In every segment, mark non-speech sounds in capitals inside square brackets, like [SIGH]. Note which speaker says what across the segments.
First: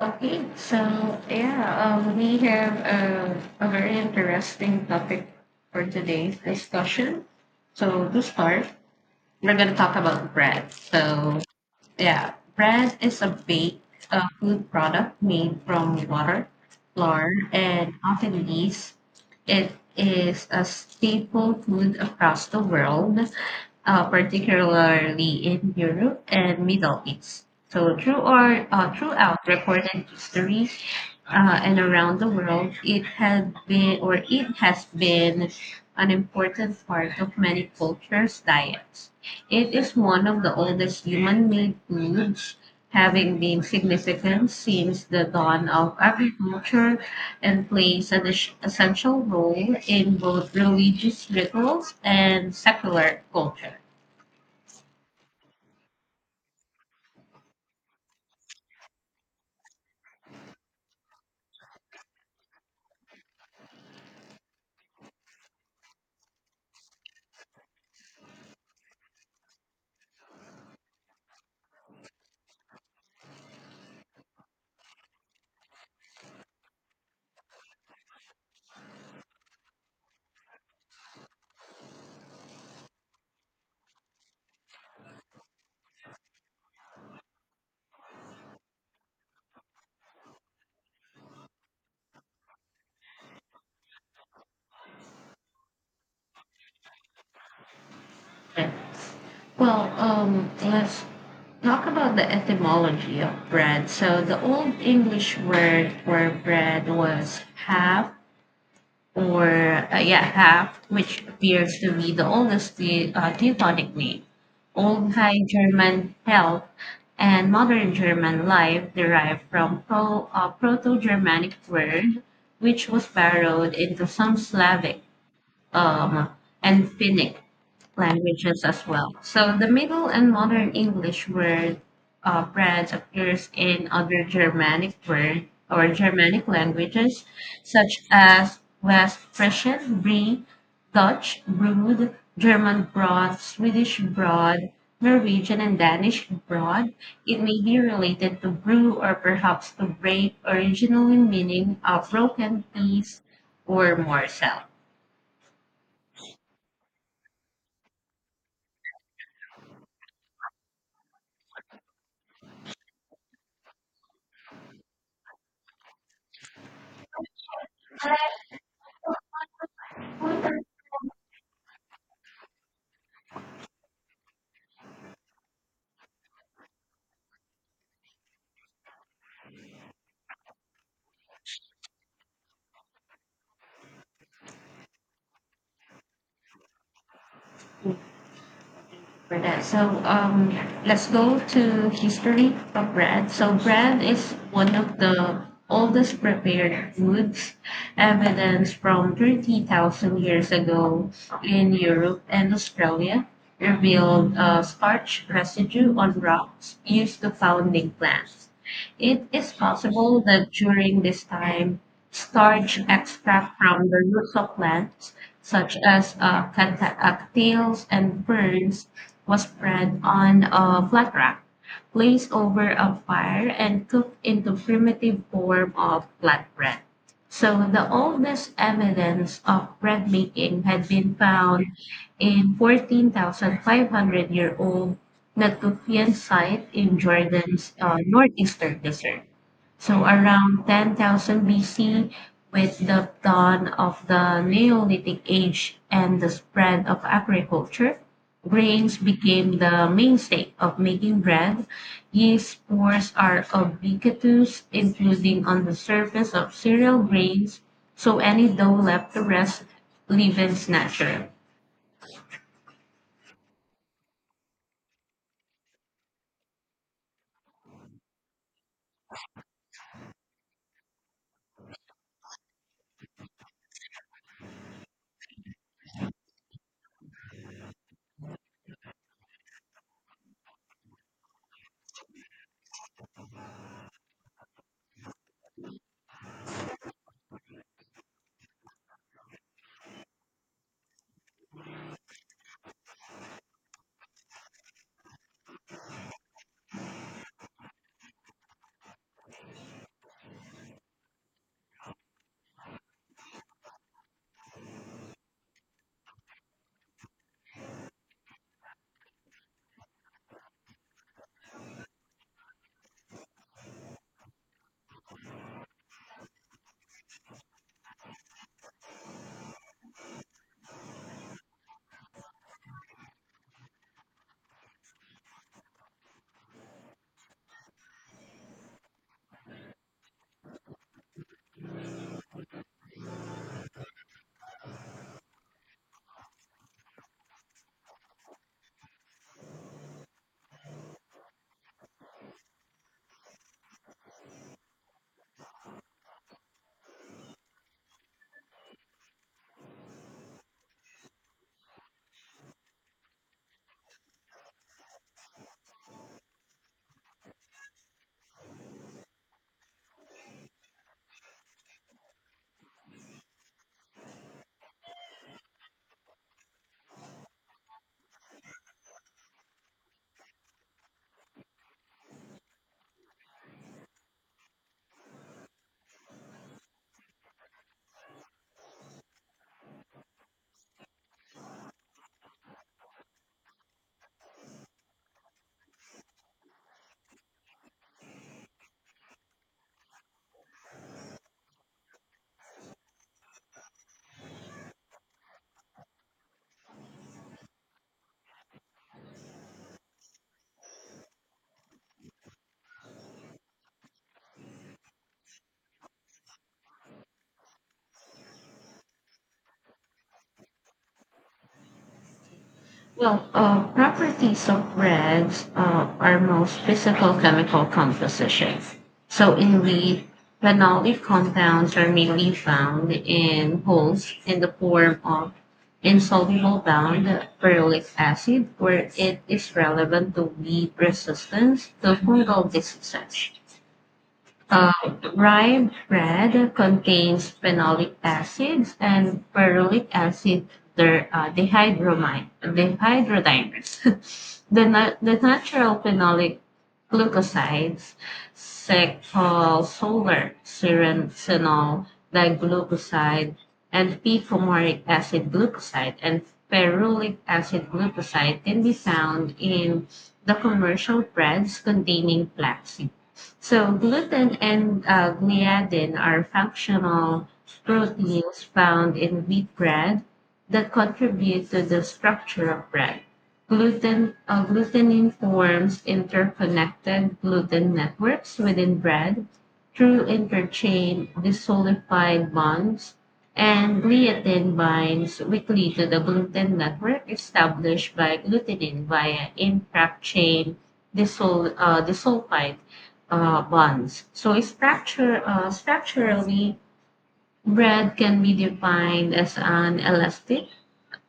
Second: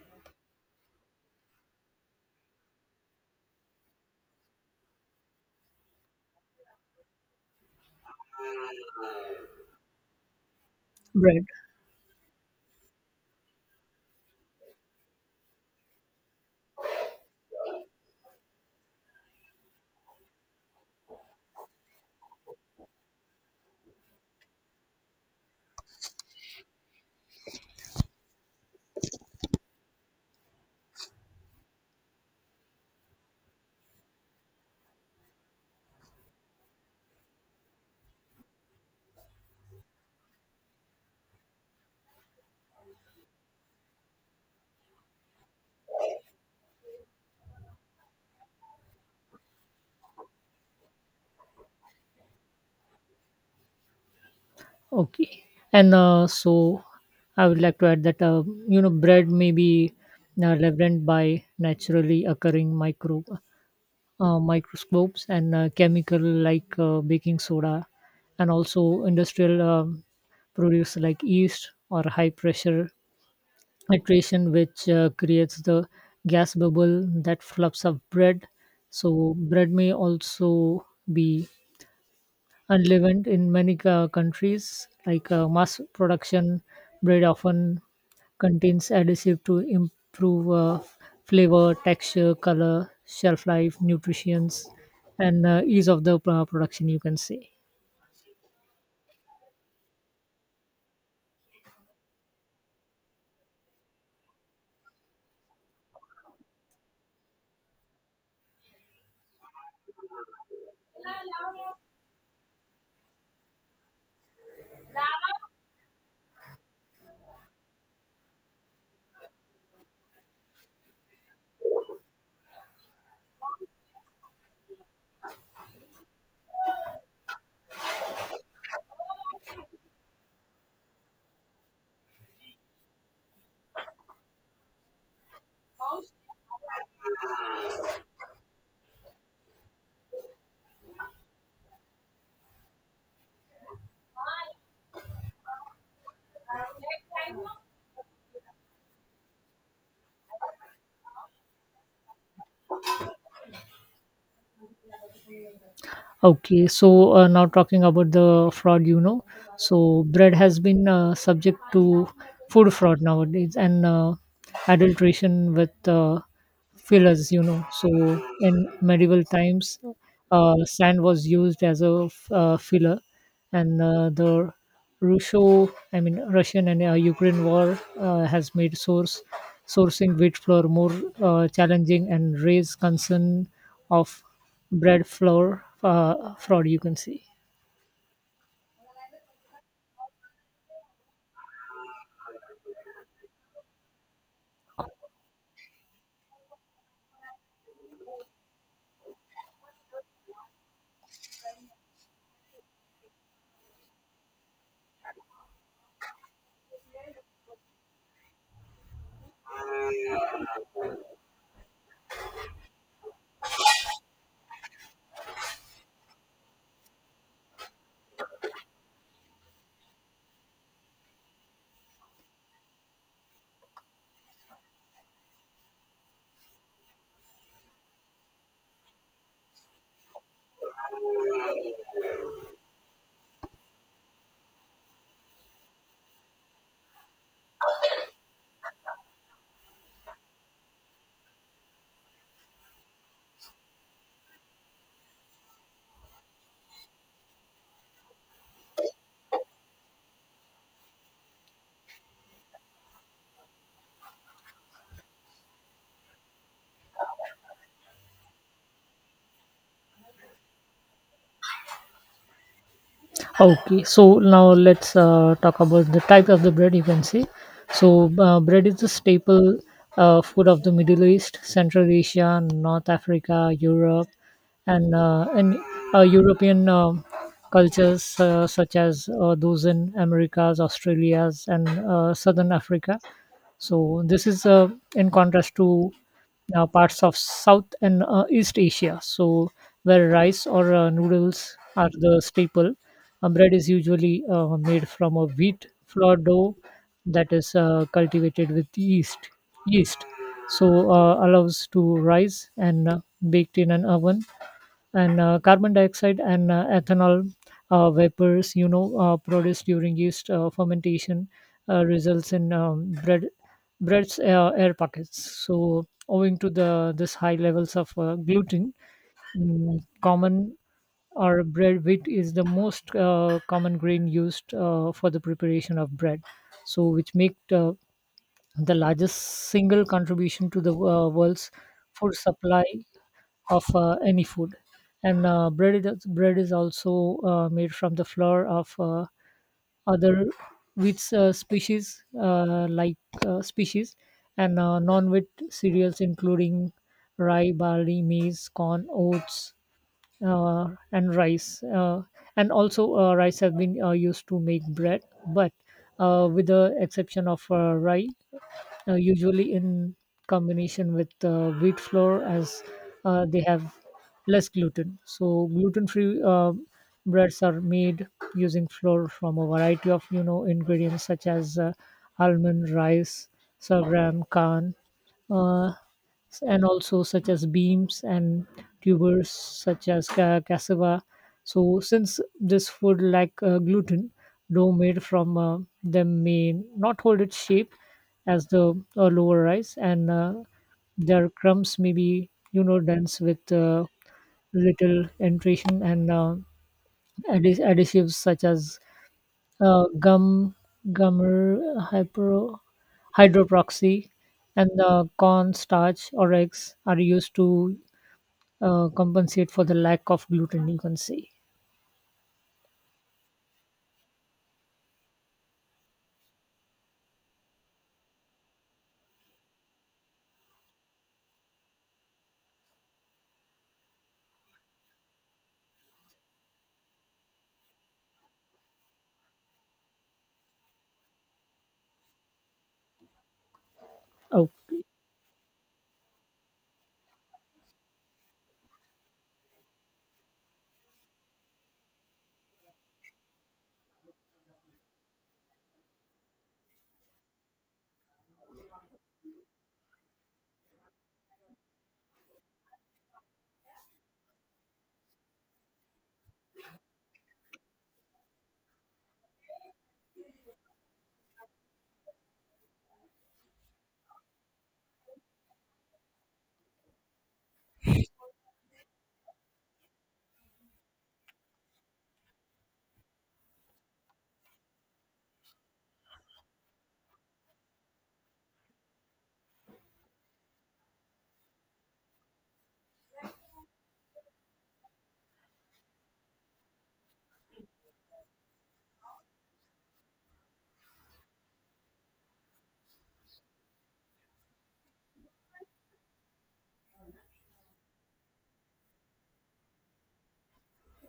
Speaker 1: Okay, so yeah, we have a very interesting topic for today's discussion. So to start, we're going to talk about bread.
Speaker 2: Bread.
Speaker 1: Bread is a baked food product made from water, flour, and often yeast. It is a staple food across the world, particularly in Europe and Middle East. So, throughout recorded history and around the world, it has been an important part of many cultures' diets. It is one of the oldest human-made foods, having been significant since the dawn of agriculture and plays an essential role in both religious rituals and secular culture.
Speaker 2: Okay. And I would like to add that bread may be leavened by naturally occurring microscopes and chemical like baking soda, and also industrial produce like yeast or high pressure iteration, which creates the gas bubble that fluffs up bread. So bread may also be unleavened in many countries like mass production bread often contains adhesive to improve flavor texture color shelf life nutrition and ease of the production, you can say.
Speaker 1: Right. Let's talk about the etymology of bread. So the Old English word for bread was half or yeah, Haft, which appears to be the oldest Teutonic name. Old High German health and modern German life derive from Proto-Germanic word, which was borrowed into some Slavic um, and Finnic languages as well. So the Middle and Modern English word branch appears in other Germanic word or Germanic languages such as West Frisian, Brie, Dutch, Brood, German Broad, Swedish Broad, Norwegian and Danish Broad. It may be related to brew or perhaps to break, originally meaning a broken piece or morsel.
Speaker 2: Okay, so now talking about the fraud, so bread has been subject to food fraud nowadays and adulteration with fillers, so in medieval times sand was used as a filler and the russo I mean russian and ukraine war has made source sourcing wheat flour more challenging and raised concern of bread flour fraud, you can see.
Speaker 1: For that. Let's go to history of bread. So bread is one of the oldest prepared foods, evidence from 30,000 years ago in Europe and Australia revealed a starch residue on rocks used to founding plants. It is possible that during this time, starch extract from the roots of plants, such as cattails and ferns, was spread on a flat rack, placed over a fire, and cooked into primitive form of flatbread. So the oldest evidence of bread making had been found in 14,500 year old Natufian site in Jordan's northeastern desert. So around 10,000 BC, with the dawn of the Neolithic age and the spread of agriculture, grains became the mainstay of making bread. Yeast spores are ubiquitous, including on the surface of cereal grains, so any dough left to rest leavens natural.
Speaker 2: Okay, so now let's talk about the type of the bread, you can see. So, bread is the staple food of the Middle East, Central Asia, North Africa, Europe, and European cultures such as those in Americas, Australias, and Southern Africa. So this is in contrast to parts of South and East Asia, so where rice or noodles are the staple. Uh, bread is usually made from a wheat flour dough that is cultivated with yeast. Yeast, so allows to rise and baked in an oven, and carbon dioxide and ethanol vapors, produced during yeast fermentation results in bread's air pockets, so owing to the this high levels of gluten, common or bread wheat is the most common grain used for the preparation of bread, so which make the largest single contribution to the world's food supply of any food. And bread is also made from the flour of other wheat species and non-wheat cereals including rye, barley, maize, corn, oats, and rice. Uh, and also rice have been used to make bread, but with the exception of rye, usually in combination with wheat flour as they have less gluten. So gluten-free breads are made using flour from a variety of ingredients such as almond, rice, sorghum, corn, uh, and also such as beams and tubers such as cassava. So since this food lack gluten, dough made from them may not hold its shape as the lower rice, and their crumbs may be, dense with little entration, and additives such as gum, gummer, hyper, hydroproxy, and corn starch or eggs are used to compensate for the lack of gluten, you can say.
Speaker 1: Properties of breads are most physical chemical compositions. So, indeed, phenolic compounds are mainly found in wholes in the form of insoluble bound ferulic acid, where it is relevant to weed resistance to fungal diseases. Uh,
Speaker 2: Okay.
Speaker 1: Rye bread contains phenolic acids and ferulic acid. Their dehydrodimers. [LAUGHS] The natural phenolic glucosides, secol, solar, serenol, diglucoside, and p-fumaric acid glucoside and ferulic acid glucoside can be found in the commercial breads containing flaxseed. So gluten and gliadin are functional proteins found in wheat bread that contribute to the structure of bread. Glutenin forms interconnected gluten networks within bread through interchain disolidified bonds, and gliadin binds weakly to the gluten network established by glutenin via impact chain disulfide bonds. So structurally, bread can be defined as an elastic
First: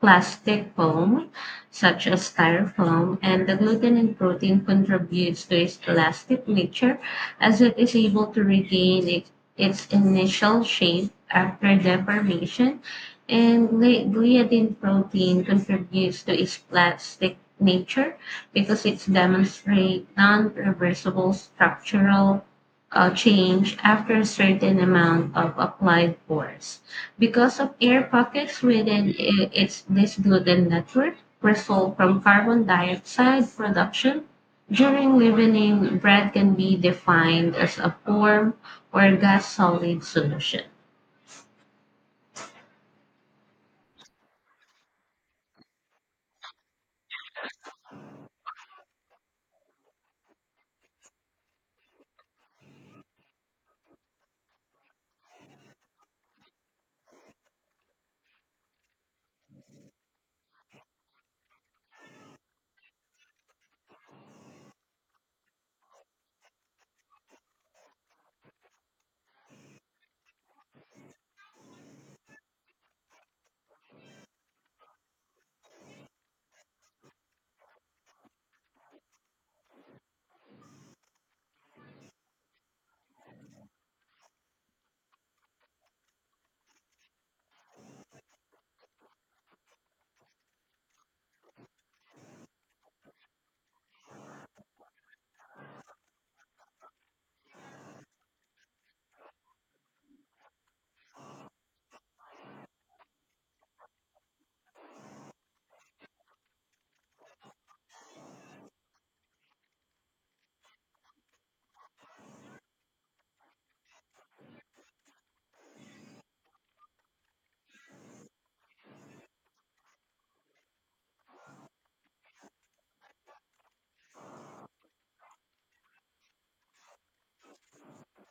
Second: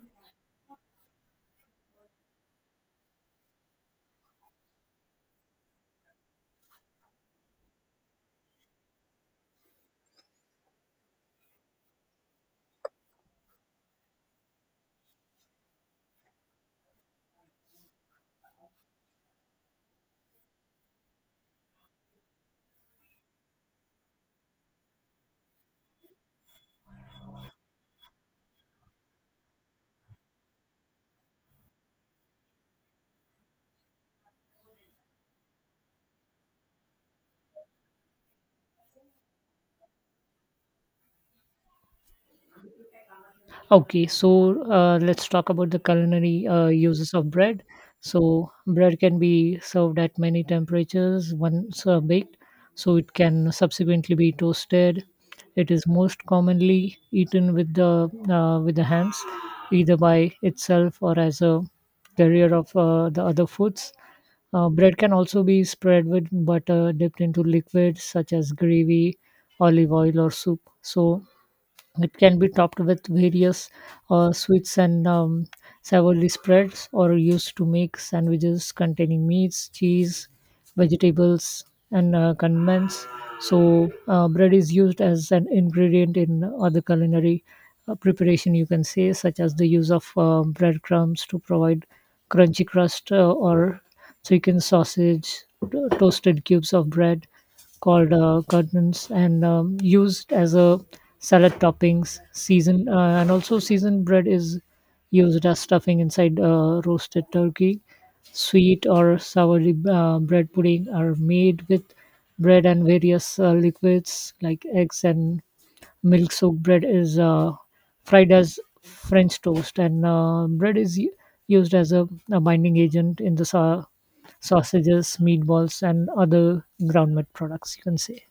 Speaker 1: plastic foam, such as styrofoam, and the gluten in protein contributes to its elastic nature as it is able to regain its initial shape after deformation, and gliadin protein contributes to its plastic nature because it demonstrates non-reversible structural change after a certain amount of applied force because of air pockets within its disgluten network result from carbon dioxide production during leavening bread can be defined as a form or gas solid solution.
Speaker 2: Okay, so let's talk about the culinary uses of bread. So bread can be served at many temperatures once baked, so it can subsequently be toasted. It is most commonly eaten with the hands, either by itself or as a carrier of the other foods. Bread can also be spread with butter, dipped into liquids such as gravy, olive oil, or soup. So it can be topped with various sweets and savory spreads, or used to make sandwiches containing meats, cheese, vegetables, and condiments. So, bread is used as an ingredient in other culinary preparation, you can say, such as the use of breadcrumbs to provide crunchy crust, or chicken sausage, toasted cubes of bread, called curtains, and used as a salad toppings seasoned and also seasoned bread is used as stuffing inside roasted turkey. Sweet or sour bread pudding are made with bread and various liquids like eggs and milk. Soaked bread is fried as french toast, and bread is used as a binding agent in the sausages, meatballs, and other ground meat products, you can say.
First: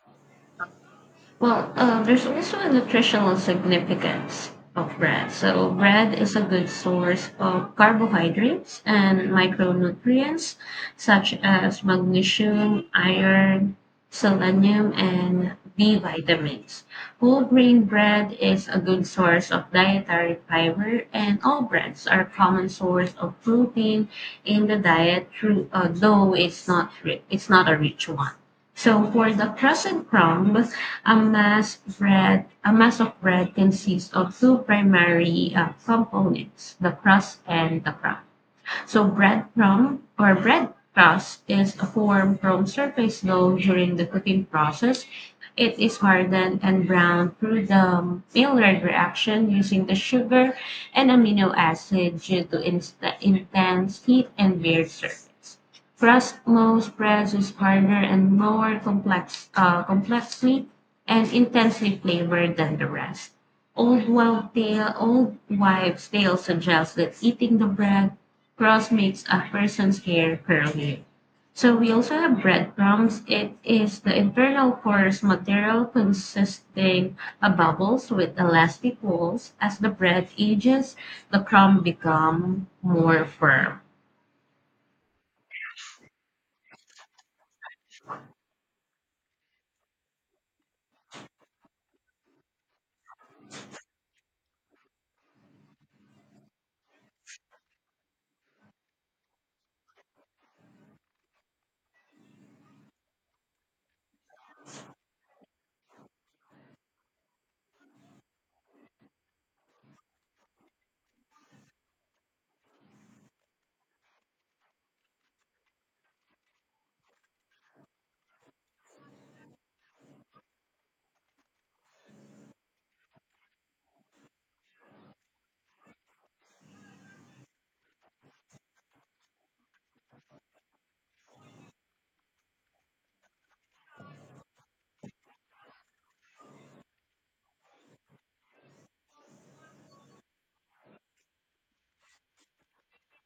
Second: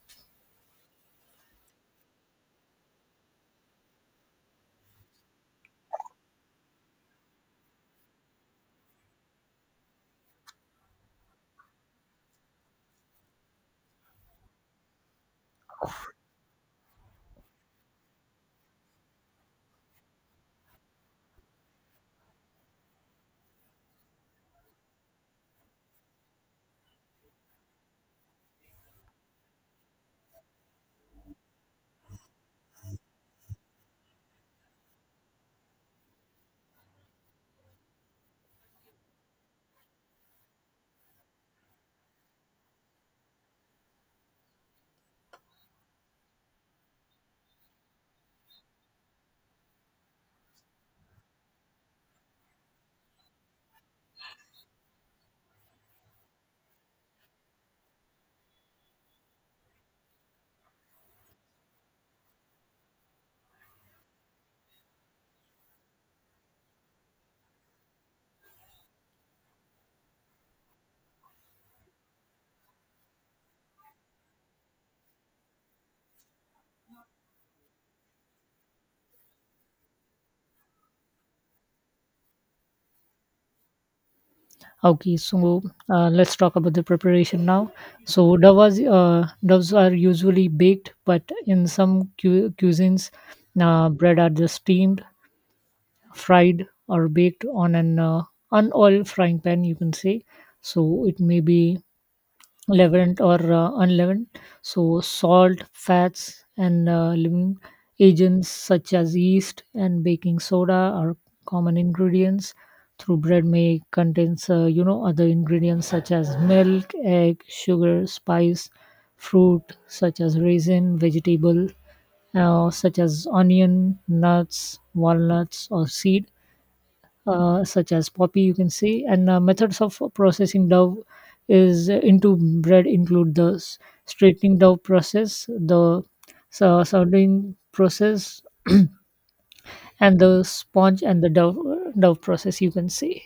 Speaker 1: There's also a nutritional significance of bread. So, bread is a good source of carbohydrates and micronutrients such as magnesium, iron, selenium, and B vitamins. Whole grain bread is a good source of dietary fiber, and all breads are a common source of protein in the diet, though it's not, ri- it's not a rich one. So for the crescent crumb, a mass of bread consists of two primary components, the crust and the crumb. So breadcrumb or bread crust is formed from surface dough during the cooking process. It is hardened and browned through the Maillard reaction using the sugar and amino acid due to intense heat and bare surface. Crust most spreads is harder and more complexly and intensely flavored than the rest. Old wives' tale suggests that eating the bread Cross makes a person's hair curly. So we also have breadcrumbs. It is the internal porous material consisting of bubbles with elastic walls. As the bread ages, the crumb become more firm.
Speaker 2: Okay, so let's talk about the preparation now. So doves are usually baked, but in some cuisines, bread are just steamed, fried, or baked on an unoiled frying pan, you can say. So it may be leavened or unleavened. So, salt, fats, and leavening agents such as yeast and baking soda are common ingredients. Through bread may contains, other ingredients such as milk, egg, sugar, spice, fruit such as raisin, vegetable such as onion, nuts, walnuts, or seed such as poppy, you can say. And methods of processing dough is into bread include the straightening dough process, the soldering process, and the sponge and the dough process, you can say.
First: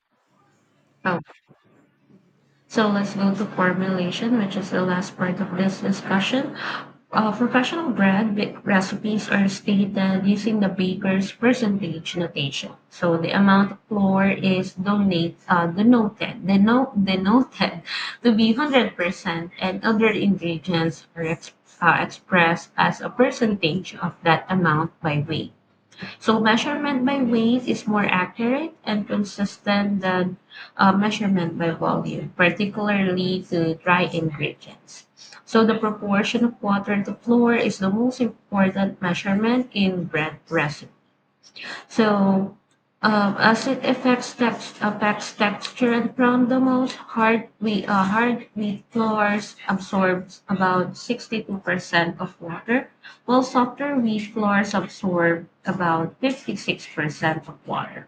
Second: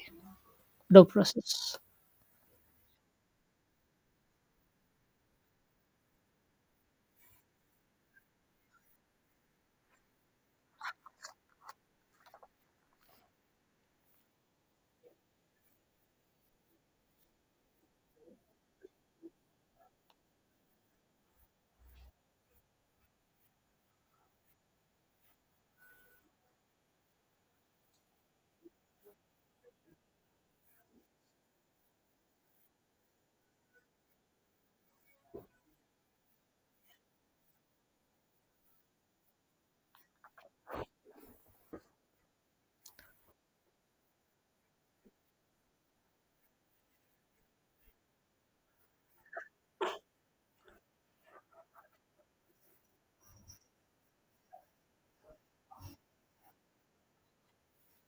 Speaker 2: Dough
Speaker 1: So
Speaker 2: process.
Speaker 1: So let's go to formulation, which is the last part of this discussion. Professional bread recipes are stated using the baker's percentage notation. So the amount of flour is denoted to be 100%, and other ingredients are expressed as a percentage of that amount by weight. So measurement by weight is more accurate and consistent than measurement by volume, particularly to dry ingredients. So the proportion of water to flour is the most important measurement in bread recipes. So, as it affects affects texture and crown the most, hard wheat floors absorbs about 62% of water, while softer wheat floors absorb about 56% of water.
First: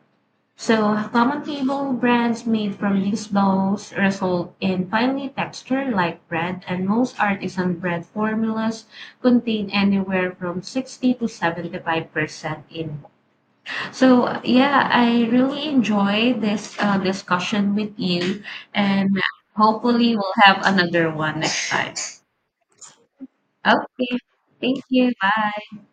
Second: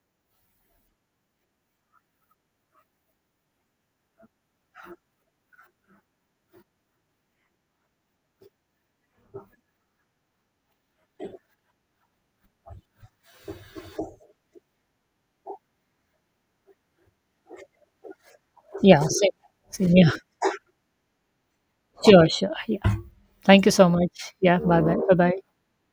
Speaker 1: So, common table brands made from these bowls result in finely textured like bread, and most artisan bread formulas contain anywhere from 60 to 75% in so yeah, I really enjoy this discussion with you,
Speaker 2: Yeah,
Speaker 1: and
Speaker 2: same. Same, yeah.
Speaker 1: hopefully we'll have another one next time.
Speaker 2: Sure, sure, yeah. Thank you so
Speaker 1: Okay,
Speaker 2: much. Yeah,
Speaker 1: thank
Speaker 2: bye bye.
Speaker 1: you.
Speaker 2: Bye bye.
Speaker 1: Bye.